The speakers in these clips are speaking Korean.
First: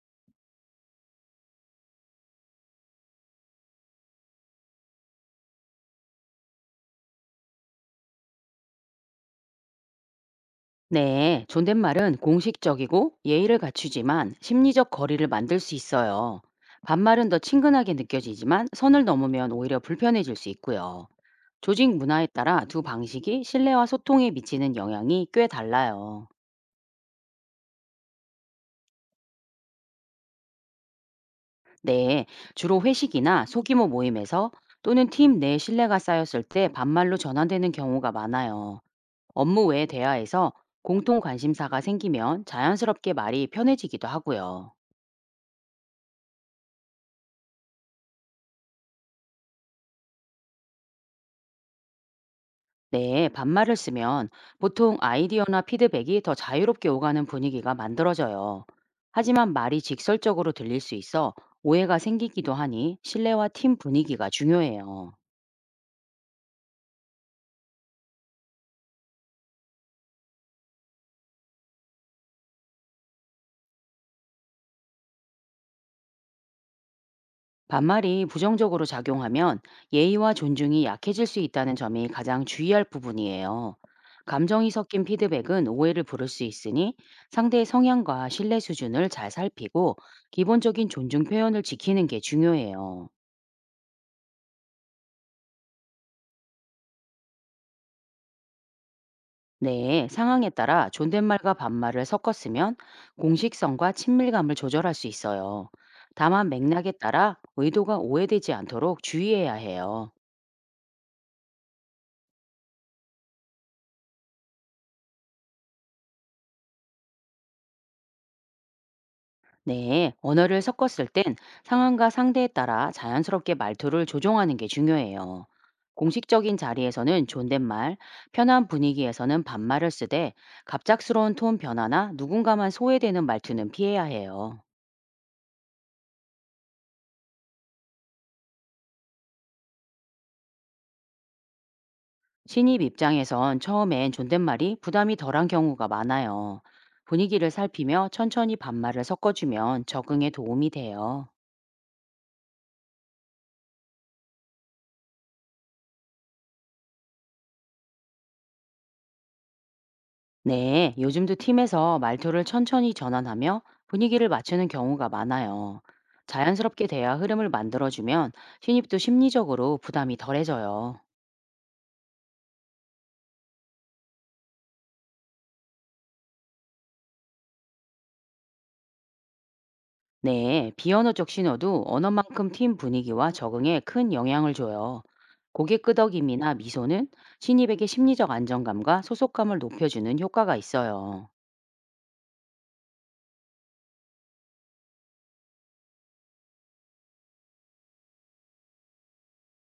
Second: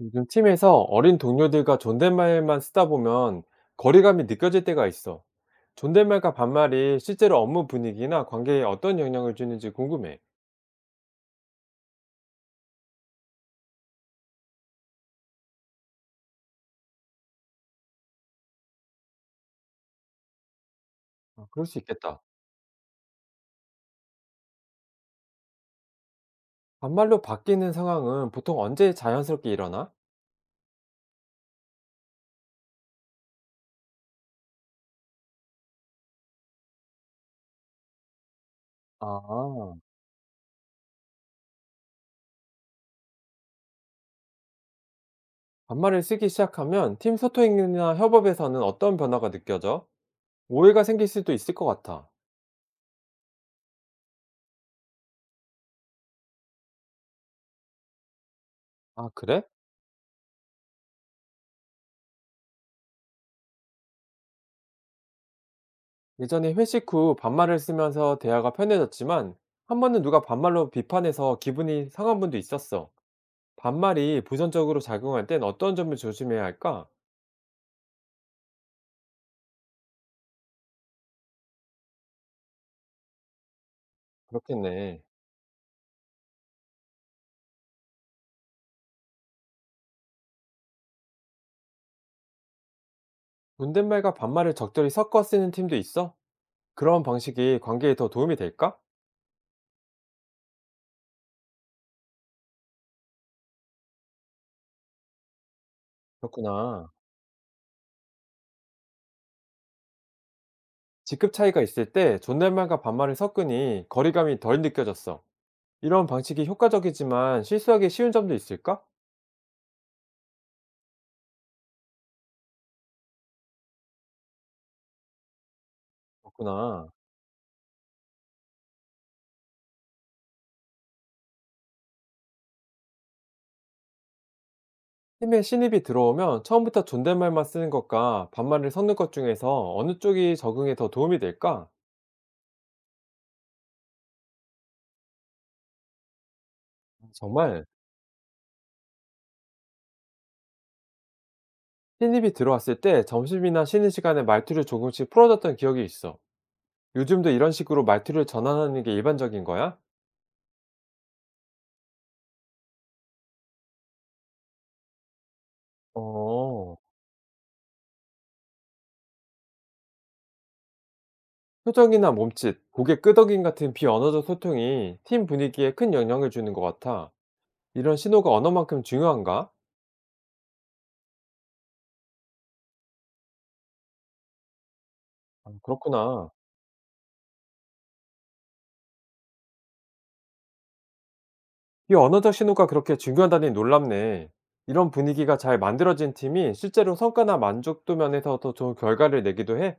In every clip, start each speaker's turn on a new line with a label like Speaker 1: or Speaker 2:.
Speaker 1: 요즘 팀에서 어린 동료들과 존댓말만 쓰다 보면 거리감이 느껴질 때가 있어. 존댓말과 반말이 실제로 업무 분위기나 관계에 어떤 영향을 주는지 궁금해.
Speaker 2: 네, 존댓말은 공식적이고 예의를 갖추지만 심리적 거리를 만들 수 있어요. 반말은 더 친근하게 느껴지지만 선을 넘으면 오히려 불편해질 수 있고요.
Speaker 1: 아, 그럴 수
Speaker 2: 조직
Speaker 1: 있겠다.
Speaker 2: 문화에 따라 두 방식이 신뢰와 소통에 미치는 영향이 꽤 달라요.
Speaker 1: 반말로 바뀌는 상황은 보통 언제 자연스럽게 일어나?
Speaker 2: 네, 주로 회식이나 소규모 모임에서 또는 팀 내 신뢰가 쌓였을 때 반말로 전환되는 경우가 많아요. 업무
Speaker 1: 아,
Speaker 2: 외 대화에서 공통 관심사가 생기면 자연스럽게 말이 편해지기도 하고요.
Speaker 1: 반말을 쓰기 시작하면 팀 소통이나 협업에서는 어떤 변화가 느껴져? 오해가 생길 수도 있을 것 같아.
Speaker 2: 네, 반말을 쓰면 보통 아이디어나 피드백이 더 자유롭게 오가는 분위기가 만들어져요.
Speaker 1: 아, 그래?
Speaker 2: 하지만 말이 직설적으로 들릴 수 있어 오해가 생기기도 하니 신뢰와 팀 분위기가 중요해요.
Speaker 1: 예전에 회식 후 반말을 쓰면서 대화가 편해졌지만 한 번은 누가 반말로 비판해서 기분이 상한 분도 있었어. 반말이 부정적으로 작용할 땐 어떤 점을 조심해야 할까?
Speaker 2: 반말이 부정적으로 작용하면 예의와 존중이 약해질 수 있다는 점이 가장 주의할 부분이에요. 감정이
Speaker 1: 그렇겠네.
Speaker 2: 섞인 피드백은 오해를 부를 수 있으니 상대의 성향과 신뢰 수준을 잘 살피고 기본적인 존중 표현을 지키는 게 중요해요.
Speaker 1: 존댓말과 반말을 적절히 섞어 쓰는 팀도 있어? 그런 방식이 관계에 더 도움이 될까?
Speaker 2: 네, 상황에 따라 존댓말과 반말을 섞어 쓰면 공식성과 친밀감을 조절할 수 있어요. 다만
Speaker 1: 그렇구나.
Speaker 2: 맥락에 따라 의도가 오해되지 않도록 주의해야 해요.
Speaker 1: 직급 차이가 있을 때 존댓말과 반말을 섞으니 거리감이 덜 느껴졌어. 이런 방식이 효과적이지만 실수하기 쉬운 점도 있을까?
Speaker 2: 네, 언어를 섞었을 땐 상황과 상대에 따라 자연스럽게 말투를 조정하는 게 중요해요. 공식적인
Speaker 1: 그렇구나.
Speaker 2: 자리에서는 존댓말, 편한 분위기에서는 반말을 쓰되 갑작스러운 톤 변화나 누군가만 소외되는 말투는 피해야 해요.
Speaker 1: 팀에 신입이 들어오면 처음부터 존댓말만 쓰는 것과 반말을 섞는 것 중에서 어느 쪽이 적응에 더 도움이 될까?
Speaker 2: 신입 입장에선 처음엔 존댓말이 부담이 덜한 경우가 많아요. 분위기를
Speaker 1: 정말
Speaker 2: 살피며 천천히 반말을 섞어주면 적응에 도움이 돼요.
Speaker 1: 신입이 들어왔을 때 점심이나 쉬는 시간에 말투를 조금씩 풀어줬던 기억이 있어. 요즘도 이런 식으로 말투를 전환하는 게 일반적인 거야?
Speaker 2: 네, 요즘도 팀에서 말투를 천천히 전환하며 분위기를 맞추는 경우가 많아요.
Speaker 1: 어.
Speaker 2: 자연스럽게 대화 흐름을 만들어주면 신입도 심리적으로 부담이 덜해져요.
Speaker 1: 표정이나 몸짓, 고개 끄덕임 같은 비언어적 소통이 팀 분위기에 큰 영향을 주는 것 같아. 이런 신호가 언어만큼 중요한가?
Speaker 2: 네, 비언어적 신호도 언어만큼 팀 분위기와 적응에 큰 영향을 줘요.
Speaker 1: 아,
Speaker 2: 고개
Speaker 1: 그렇구나.
Speaker 2: 끄덕임이나 미소는 신입에게 심리적 안정감과 소속감을 높여주는 효과가 있어요.
Speaker 1: 이 언어적 신호가 그렇게 중요하다니 놀랍네. 이런 분위기가 잘 만들어진 팀이 실제로 성과나 만족도 면에서 더 좋은 결과를 내기도 해?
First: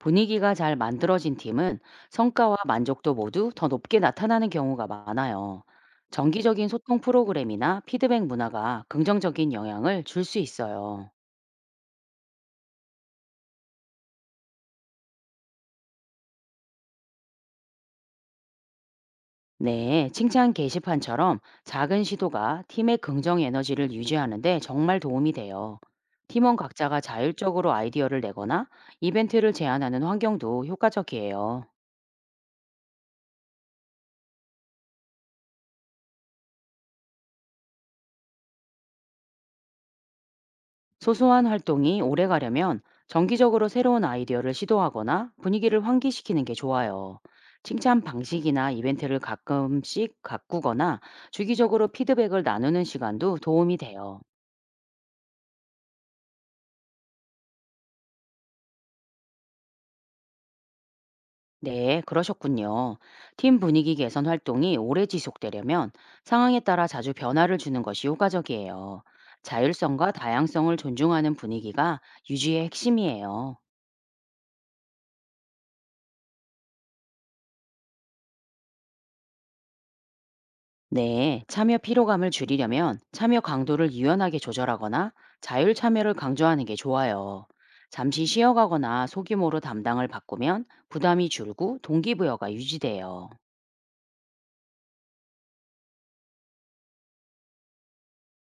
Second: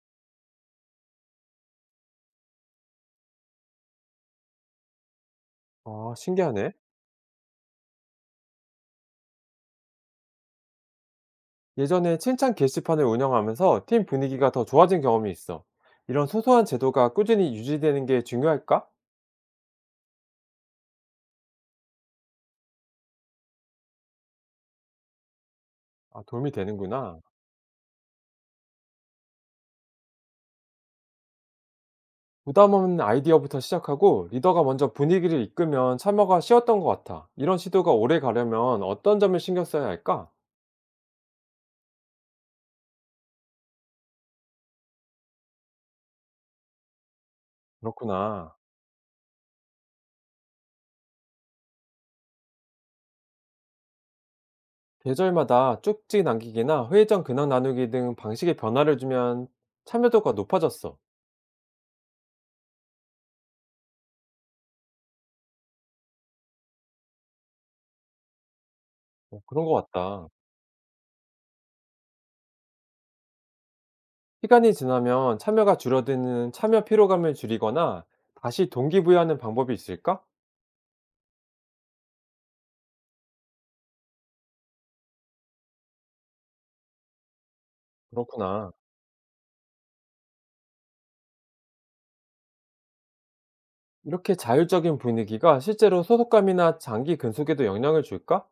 Speaker 2: 분위기가 잘 만들어진 팀은 성과와 만족도 모두 더 높게 나타나는 경우가 많아요.
Speaker 1: 아,
Speaker 2: 정기적인
Speaker 1: 신기하네.
Speaker 2: 소통 프로그램이나 피드백 문화가 긍정적인 영향을 줄 수 있어요.
Speaker 1: 예전에 칭찬 게시판을 운영하면서 팀 분위기가 더 좋아진 경험이 있어. 이런 소소한 제도가 꾸준히 유지되는 게 중요할까?
Speaker 2: 네, 칭찬 게시판처럼 작은 시도가 팀의 긍정 에너지를 유지하는데 정말 도움이 돼요.
Speaker 1: 아, 도움이
Speaker 2: 팀원 각자가
Speaker 1: 되는구나.
Speaker 2: 자율적으로 아이디어를 내거나 이벤트를 제안하는 환경도 효과적이에요.
Speaker 1: 부담 없는 아이디어부터 시작하고 리더가 먼저 분위기를 이끌면 참여가 쉬웠던 것 같아. 이런 시도가 오래 가려면 어떤 점을 신경 써야 할까?
Speaker 2: 소소한 활동이 오래 가려면 정기적으로 새로운 아이디어를 시도하거나 분위기를 환기시키는 게 좋아요. 칭찬
Speaker 1: 그렇구나.
Speaker 2: 방식이나 이벤트를 가끔씩 가꾸거나 주기적으로 피드백을 나누는 시간도 도움이 돼요.
Speaker 1: 계절마다 쪽지 남기기나 회의장 근황 나누기 등 방식의 변화를 주면 참여도가 높아졌어.
Speaker 2: 네, 그러셨군요. 팀 분위기 개선 활동이 오래 지속되려면 상황에 따라 자주 변화를 주는 것이 효과적이에요.
Speaker 1: 어, 그런 것
Speaker 2: 자율성과
Speaker 1: 같다.
Speaker 2: 다양성을 존중하는 분위기가 유지의 핵심이에요.
Speaker 1: 시간이 지나면 참여가 줄어드는 참여 피로감을 줄이거나 다시 동기부여하는 방법이 있을까?
Speaker 2: 네, 참여 피로감을 줄이려면 참여 강도를 유연하게 조절하거나 자율 참여를 강조하는 게 좋아요. 잠시
Speaker 1: 그렇구나.
Speaker 2: 쉬어가거나 소규모로 담당을 바꾸면 부담이 줄고 동기부여가 유지돼요.
Speaker 1: 이렇게 자율적인 분위기가 실제로 소속감이나 장기 근속에도 영향을 줄까?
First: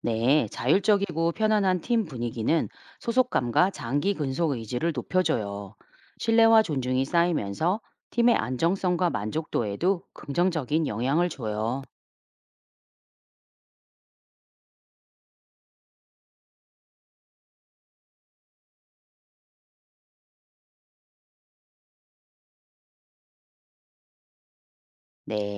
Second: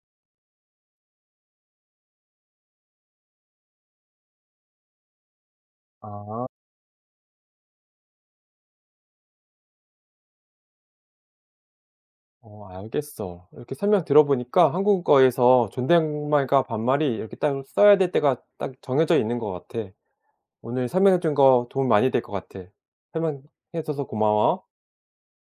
Speaker 2: 네, 자율적이고 편안한 팀 분위기는 소속감과 장기 근속 의지를 높여줘요.
Speaker 1: 아,
Speaker 2: 신뢰와 존중이 쌓이면서 팀의 안정성과 만족도에도 긍정적인 영향을 줘요.
Speaker 1: 어, 알겠어. 이렇게 설명 들어보니까 한국어에서 존댓말과 반말이 이렇게 딱 써야 될 때가 딱 정해져 있는 것 같아. 오늘 설명해준 거 도움 많이 될 것 같아. 설명해줘서 고마워.
Speaker 2: 네.